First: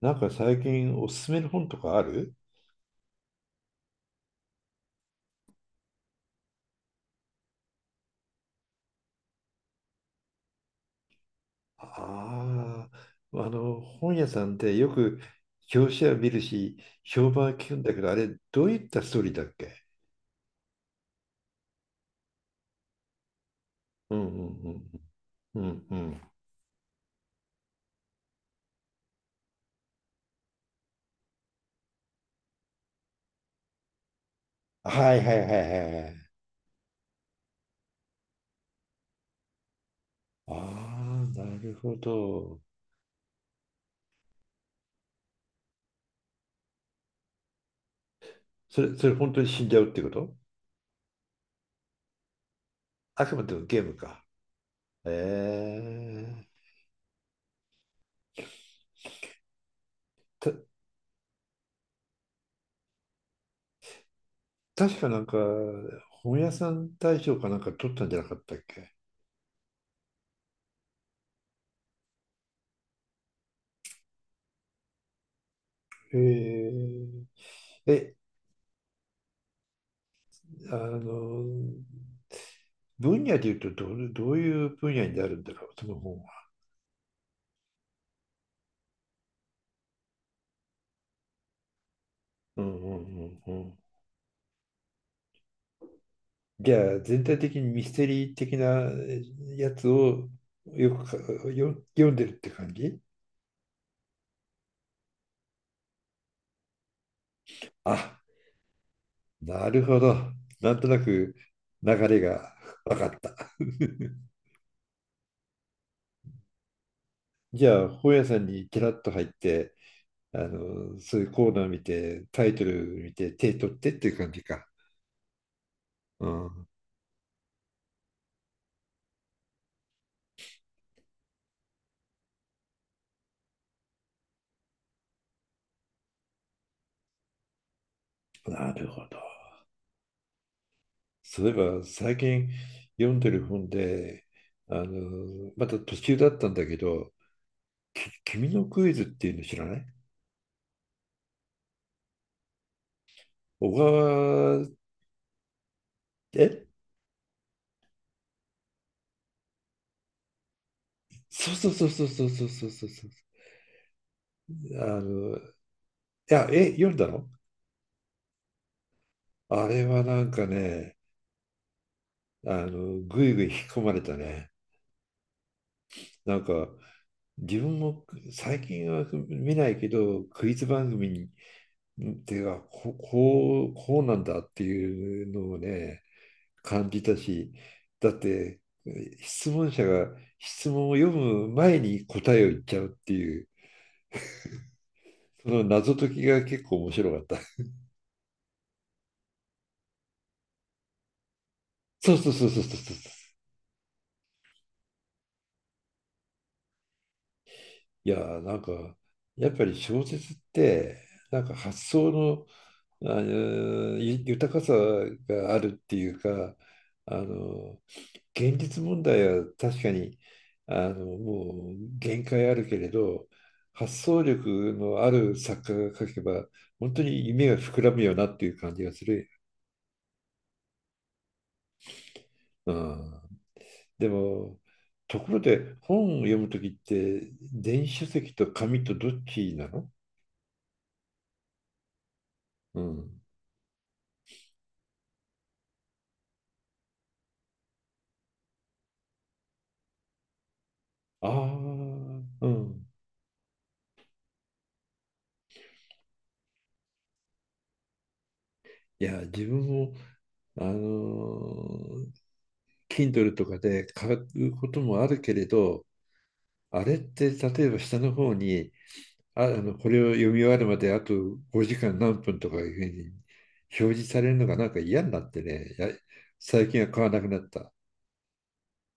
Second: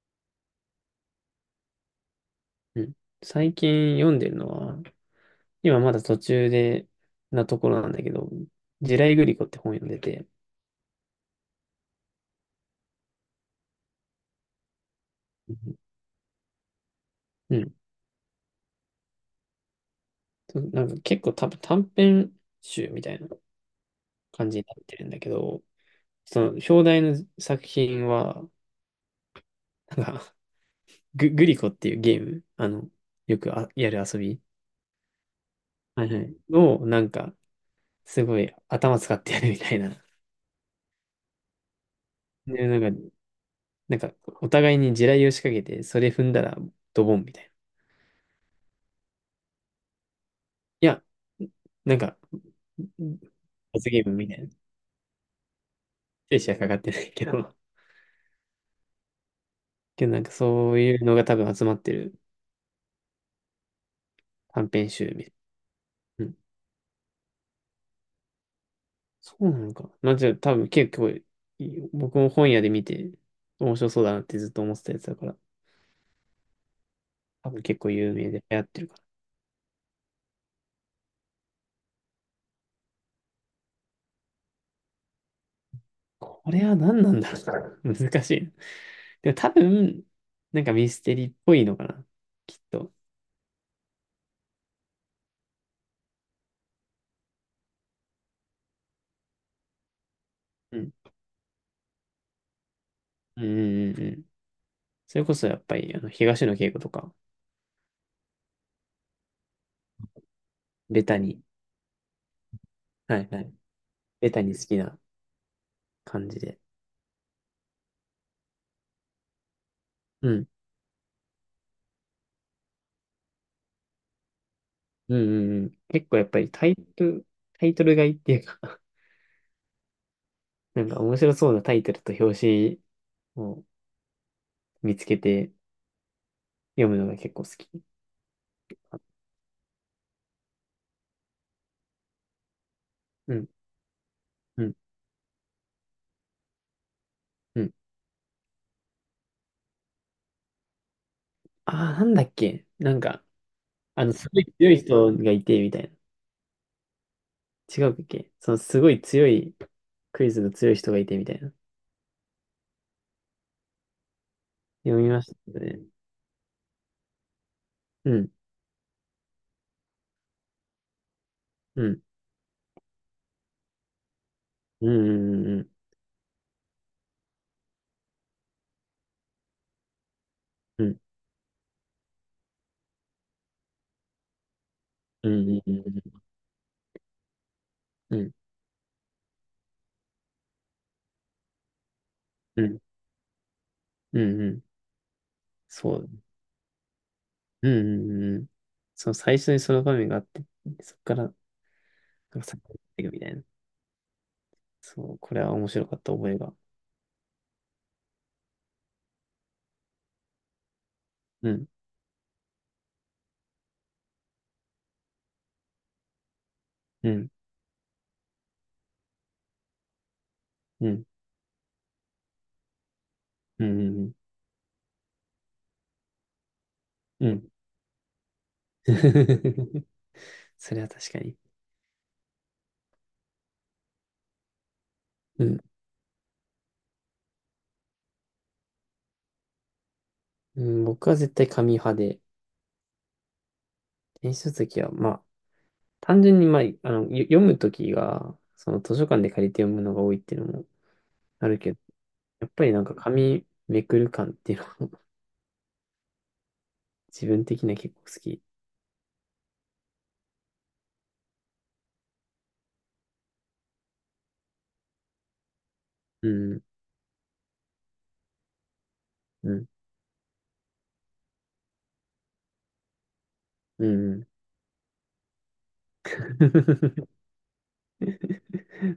なんか最近おすすめの本とかある？うん。最近読んでるのは、今まだ途中で、なところなんだけど、地雷グリコって本読んでて、ああー、本屋さんでよくうん。表紙は見るし、評判はう聞くん、んだけど、あれ、どういったストーリーだっけ？そう、なんか結構多分短編集みたいなうんう感じになっんてるんだけうんうど、んうん。その表題の作品は、なんかグリコっていうゲーム、よくあやる遊び、はいはいはいはいははいい。はいを、なんか、すごい頭使ってやるみたいな。ああ、なるほど。で、なんか、お互いに地雷を仕掛けて、それ踏んだらドボンみたいな。それ本当に死んじゃうってこと？いや、なんか、あくまでもゲー罰ムゲームか。みたいな。精ええ。子はかかってないけど。けどなんかた、そういうのが多分集まってる短編確集かなみんたいか、な。うん。本屋さん大賞かなんか取ったんじゃなかったっけ？そうなのか。まあじゃあ多分結構僕も本屋で見て面白そうだなってずっと思ってたやつだから、へえ。多分結構有え、名で流行ってるから。あの、分野で言うとどういう分野になるんだろう、その本は。これは何なんだろう。難しい。でも多分、なんかミステリーっぽいのかな。きっうんうと。んうんうん。じゃあ、全体的にミステリー的なやつをうん。よく読んでるって感じ？うん、うん、うん、うん。それこそやっぱり、東野圭吾とか、あ、なるほど。なんとなベタくに。流れが分かはっいた。はい。ベタに好きな感じで。じゃあ、本屋さんにキラッと入って、うん。そういうコーナー見て、タイトル見て、手取ってっていう感じか。うん、うん、うん。結構やうっぱりん、タイトルがいいっていうか、 なんか面白そうなタイトルと表紙を見つけて読むのが結構好き。なるほど。例えば最近読んでうるん、本で、うん、また途中だったんだけど、うん。君のクイズっていうの知らない？ああ、なんだっけ、なんか、小すごい川、強い人がいて、みたいえな。違うっけ、そのすごい強い、クイズの強い人がいて、みたいそな。うそうそうそうそうそうそうそうそう。読みましいたけどね。や、え、読んだの？うん、あれはなんかね、うん、ぐいぐい引き込まれたね。うん、うん、うん、なんか、自分も最近は見ないけど、クイズう番ん、組に、ってか、こうなんだっていううのをん、うん、ね、感じたし、だっうん、て質問者が質問を読む前に答えを言うっん、うちん、ゃうっていう、うん、うん、その謎そう。解きが結構面白かった。うん、うん、うん、そう、最初にその場面があって、そこから、なん そうそうかそうさそっうきっそうそう。ていくみたいな。そう、これは面白かった覚えが。いやー、なんか、やっぱり小説って、なんうかん、発想の、あのゆ豊かさがあるっていうか、うあん、の現実問題は確かにうん、もう限界あるけれど、う発ん、うん、想力のある作家が書けば本当にうん。う夢ん。 が膨らむよなっていう感じがする。それは確かに。うん、でも、ところうん、で本を読む時って電子書籍と紙とどっちなの？うん、僕は絶対紙派で、うん。電子書籍は、まあ、単純に、まあ、読むときが、その図書館で借りて読むのが多いっていうのもああるけど、あ、うやっぱりなんん。か紙めくる感っていうのも、 自分的には結構好き。いや自分もあのー Kindle とかで買うこともあるけれど、うん、あれって例えば下の方にうん、これを読み終わるまであと5時間何分とかいうふうにう表示ん。うさん。 れるのがなんか嫌になってね、最近は買わ なくなった。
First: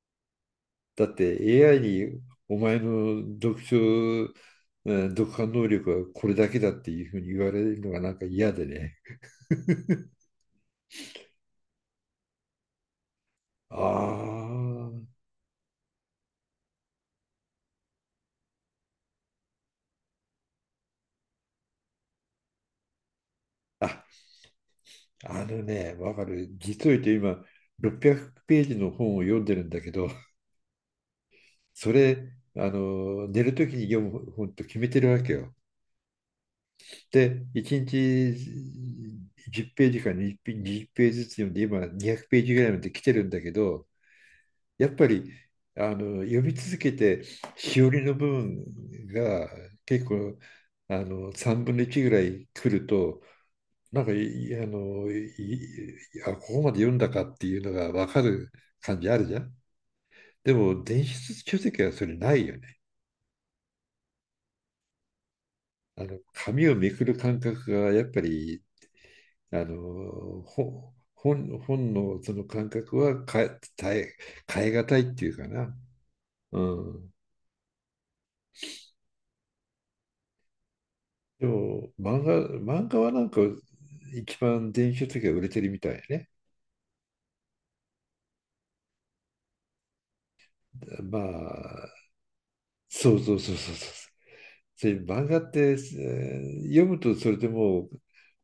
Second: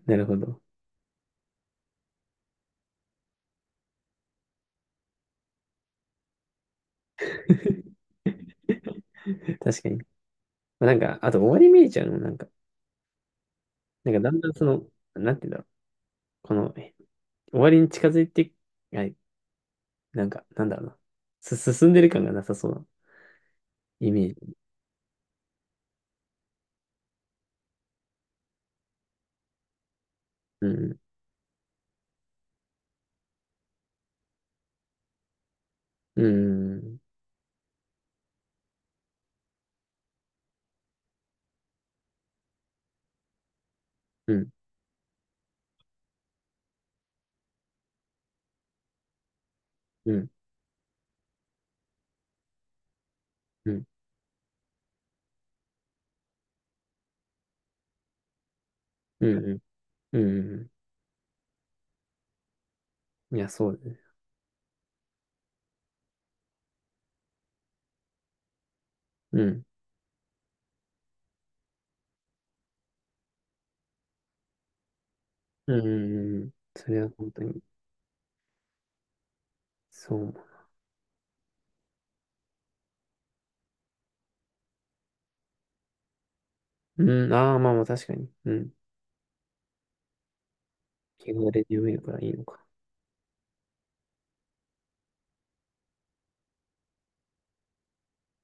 なるほど。だって AI にお前の読書、読破能力はこれだけだっていうふうに言われるのがなんか嫌でね。確かに。まあなんか、あと終わり見えちゃうのもなんか、あなんかだんだんその、なんて言うんだろう。この、終わりに近づいて、はい、なんか、なんだろうな。進んでる感がなさそうなあ、イメージ。あのね、わかる。実を言うと今、600ページの本を読んでるんだけど、うん、それ、寝るときに読む本と決めてるわけよ。うん、で、1日10ページか20ページずつ読んで、今200ページぐらいまで来てるんだけど、うん、やっぱり読み続けて、しおりの部分が結うん、うん、構3分の1ぐらい来ると、うん、なんかいあのいあ、ここまで読んだかっていうのが分かる感じあるうじゃん。ん、うでん、うも、電子書籍はそれないよね？ん。いや、そうだね。紙をめくる感覚がやっぱり、うあん、のほ本、本のその感覚は変えがたいっていうかうな。ん、うん、うん。うそれはん。本当に、そう思でも漫画はなんか一番電子書籍が売れてるみたいやね。う。うん、ああ、まあまあ確かに。うん。ま汚れて読あ、めるからいいのか。そうそうそうそうそう。漫画って、読むとそれでもう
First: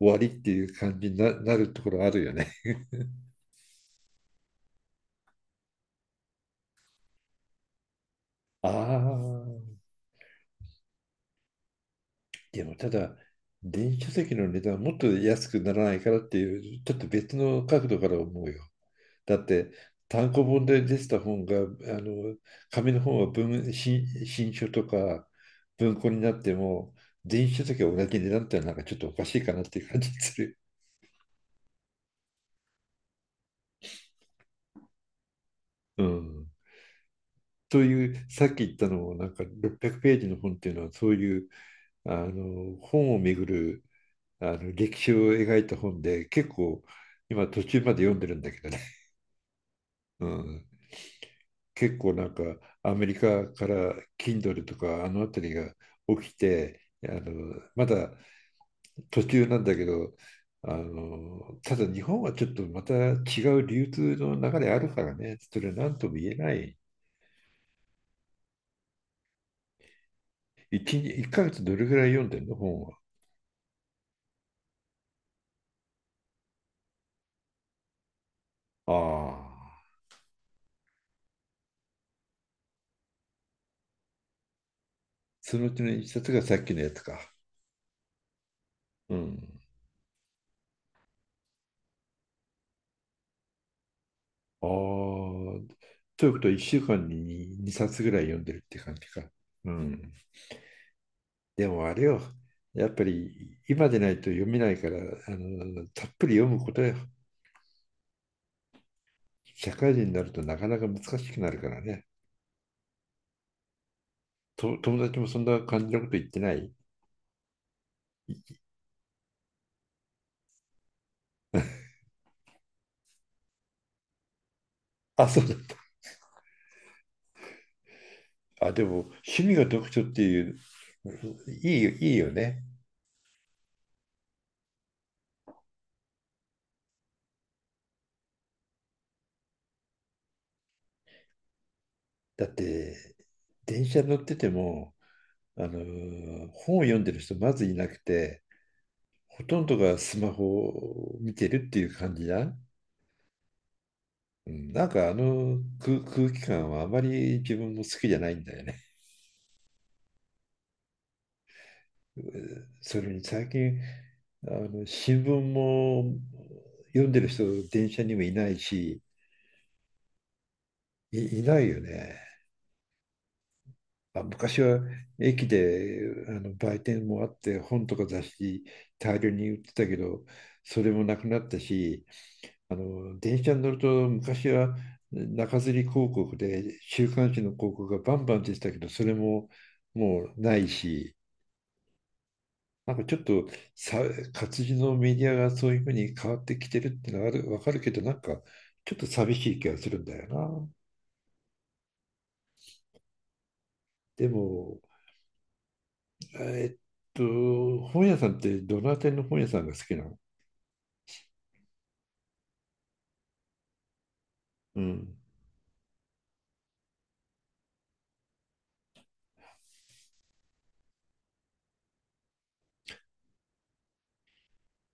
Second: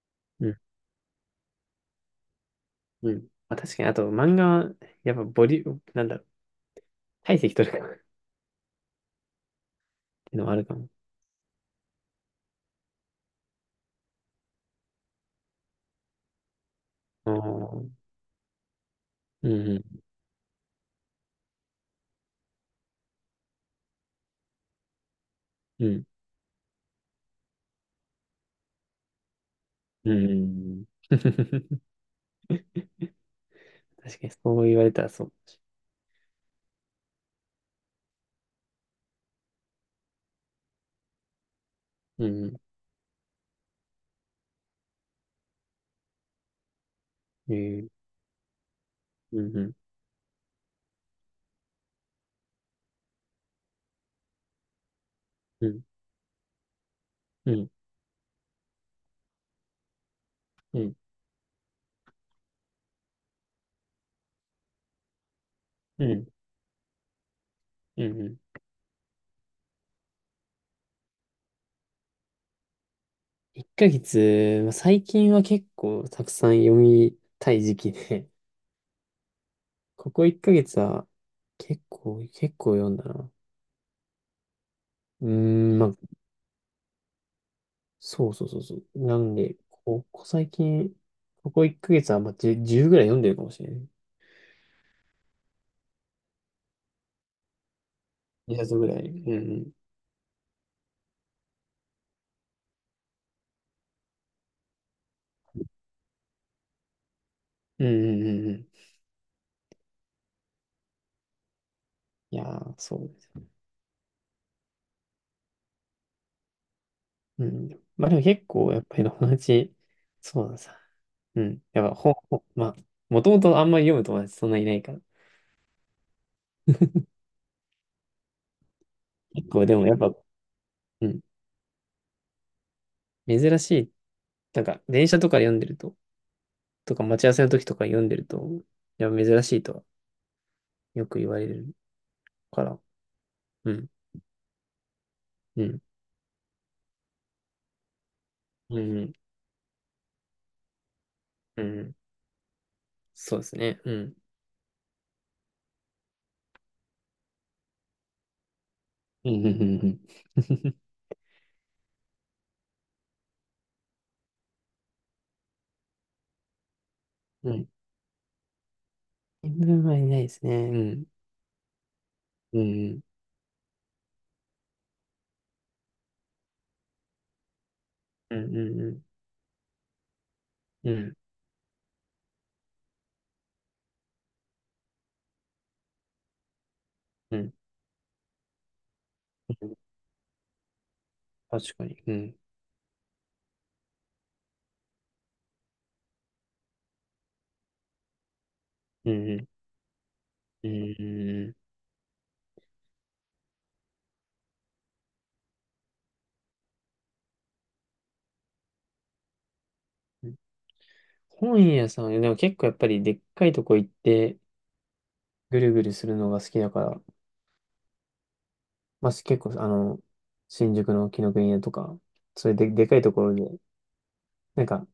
終わりっうてん、いう感じになるところあるよね。うん。まあ確かに、あと漫画は、やっぱボリューム、なんだろう。体積取るからっ ああ。ていうのはあるかも。でもただ、電子書籍の値段もっと安くならないからっていう、ちょっとあ別の角度あ。から思うよ。だっうて、ん、単行本で出てた本が、の、紙の本は新書とかう文ん、庫になっても、電子書籍は同じ値段ってのはなんかちょっとおかしいかなっていう感じうがん、する。うん。確かにそう言われたらそう。うん。そういうさっき言ったのもなんか600ページの本っていうのはそういううん、本をめぐる歴史を描いた本で、結構今う途中まん、で読んでるんだけどね。うん、うん、うん、結構なんかアメリカから Kindle とかあの辺りうがん、起きて、うん、まだ途中なんだけど、うん、ただ日本はちょっとまた違う流通の流れあるからね、それ何うともん。言えない。うん。1、一日一ヶ月どれぐらい読んでるの本は？1ヶ月、まあ最近は結構たくさん読みたい時期で、ああ、ここ1ヶ月は結構読んだな。うーそのうん、ちまの1あ、冊がさっきのやつか。そうそうそうそう。うなんん。で、ここ最近、ここ1ヶ月はまあ10、じゅうぐらい読んでるかもしれない。ああ、ということは1週間に2冊ぐらい読んでる2っ冊てぐ感らじい。か。ううん、ん。でもあれよ、やっぱり今でないと読めないから、たっぷり読むことよ。うん、うん、うん、うん。うん。社会人になるとなかなか難しくなるからね。いやー、そう。友達もそんな感じのこと言ってない？うん。まあでも結構、やっぱり友達、そうなんさ。うん。やっぱ本、ほまあ、もともとあんまり読む友達そんないないから。あ、そうだった。あ、でも趣結味が構でも読やっ書っぱ、ていう、うん。いいよ、いいよね。珍しい。なんか、電車とかで読んでると、とか待ち合わせの時とか読んでると、やっぱ珍しいとはよく言われるだっから。て、う電ん。車乗ってても、うん。本を読んでる人まずいなくて、うん。ほとんどがスマホを見てうるっていうん。感じだ。そうですね。うん。うん、なんか空気感はあまり自分も好きじゃないんだよね。うん。うん。うん、それに最近新聞も読んでる人うん。うん。電車にもいないし、新聞はいないですね。うん。いないよね。うん。あ、昔は駅で売店もあって本とか雑うん。誌うん。大量に売ってたけど、そうれん。うもん。なくなったし、電車に乗ると昔は中吊り広告で週刊う誌のん。広告がバンバン出てたけど、それもうん。もうないし。確かに。うん。なんかちょっとさ、活字のメディアがそういうふうに変わってきてるってのはある、わかるけど、なんかちょっとう寂ん。しい気がするんだような。ーん。でも、えっと、本屋さんってどの辺りの本屋さんが好きなの？本屋さん、でも結構やっぱりでっかいとこ行ってうん。ぐるぐるするのが好きだから、まあ、結構新宿の紀伊国屋とか、そういうで、でかいところで、なんか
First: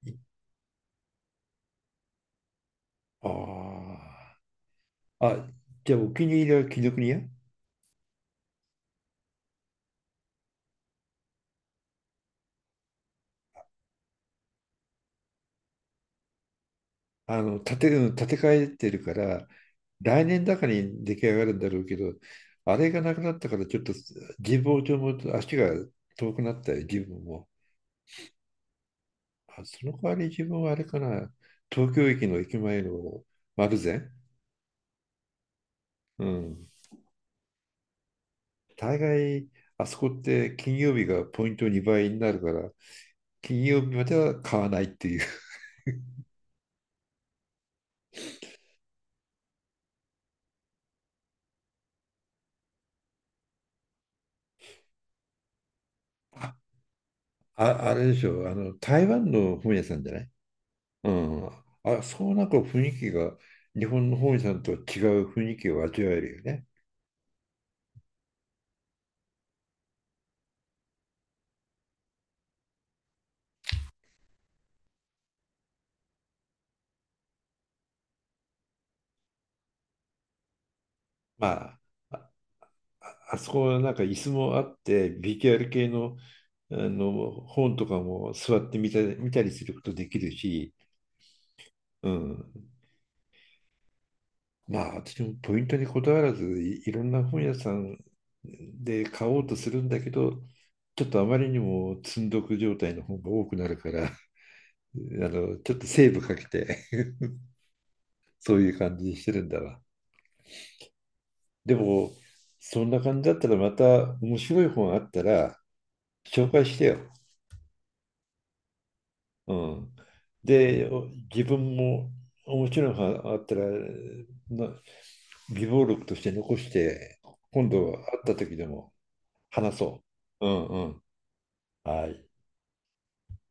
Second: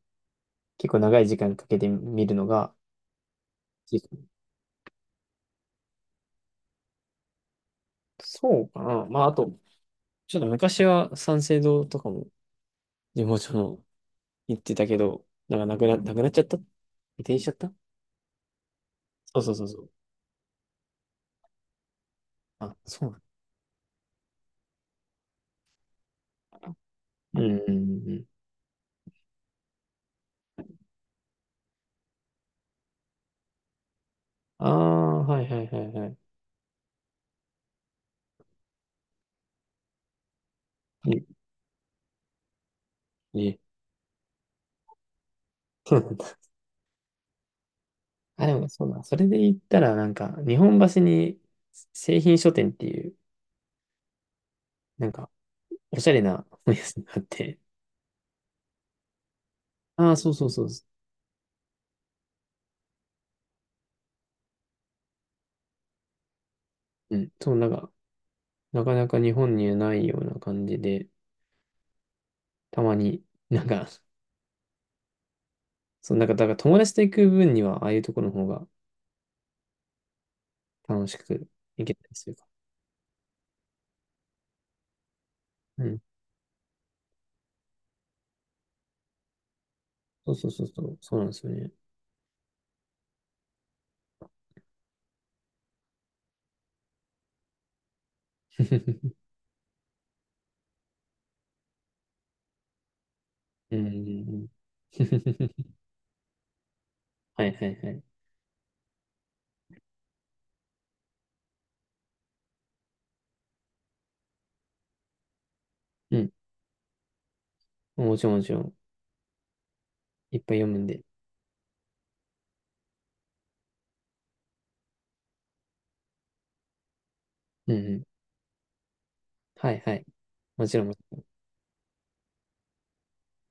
結構長い時間かけて見るのがあ好き、あ。あ、じゃあお気に入りは紀伊国屋？そうかな。まああと、ちょっと昔は三省堂とかも地元の行ってたけど、なんかなくなっちゃった、移転しちゃった。うん、建て替えてるかそうら、そうそうそう。来年だかに出来上がるんだろうけど、あ、あれがそうななくんなったからちょっと神保町も足が遠くなったよ、自分だ。も。うん、うん、うん、うん。あ、その代わり自分はあれかな、東京駅の駅前の丸善、ああ、はいはいはいはい。うん、大概あそこって金曜日がえ、ポイント2倍になるから、え。金曜日までは買わないっていう。あ、でもそうだ。それで言ったら、なんか、日本橋に製品書店っていう、なんか、おしゃれなあ、本屋さんがあって。あれでしょ、あの台湾の本屋さんじあゃあ、ない？そうそうそううん、あ、そう、なんか雰囲気が日本の本屋さんとは違う雰囲気を味わえるよね。う。うん。そう、なんか、なかなか日本にはないような感じで、たまに、なんか、そう、なんか、だから友達と行く分には、ああいうところの方が楽しまくあ、行けたりするか。あそこはなんか椅子もあって、BTR う系ん。の、あの本とかも座って見たりすることできるそうそうそうし、そう。そうなんですよね。うん。まあ、私もポイントにこだわらずいろんな本屋さんで買 おうとするんだけど、ちょっとあまりにも積んどく状態の本が多くなうるん。うから、ん、うん。 ち ょっとセーブかけて、はいはいはい。そういう感じにしてるんだわ。でも、そんな感じだったらまた面白い本あったらうん。紹介してよ。もちろんもちろん。うん。いっぱい読むんで、で。自分も面白い本あったら、な備忘録として残して、今うん、う度会ん。った時でもは話いはそい。う。うんもうちろんもちん。ろん。はい。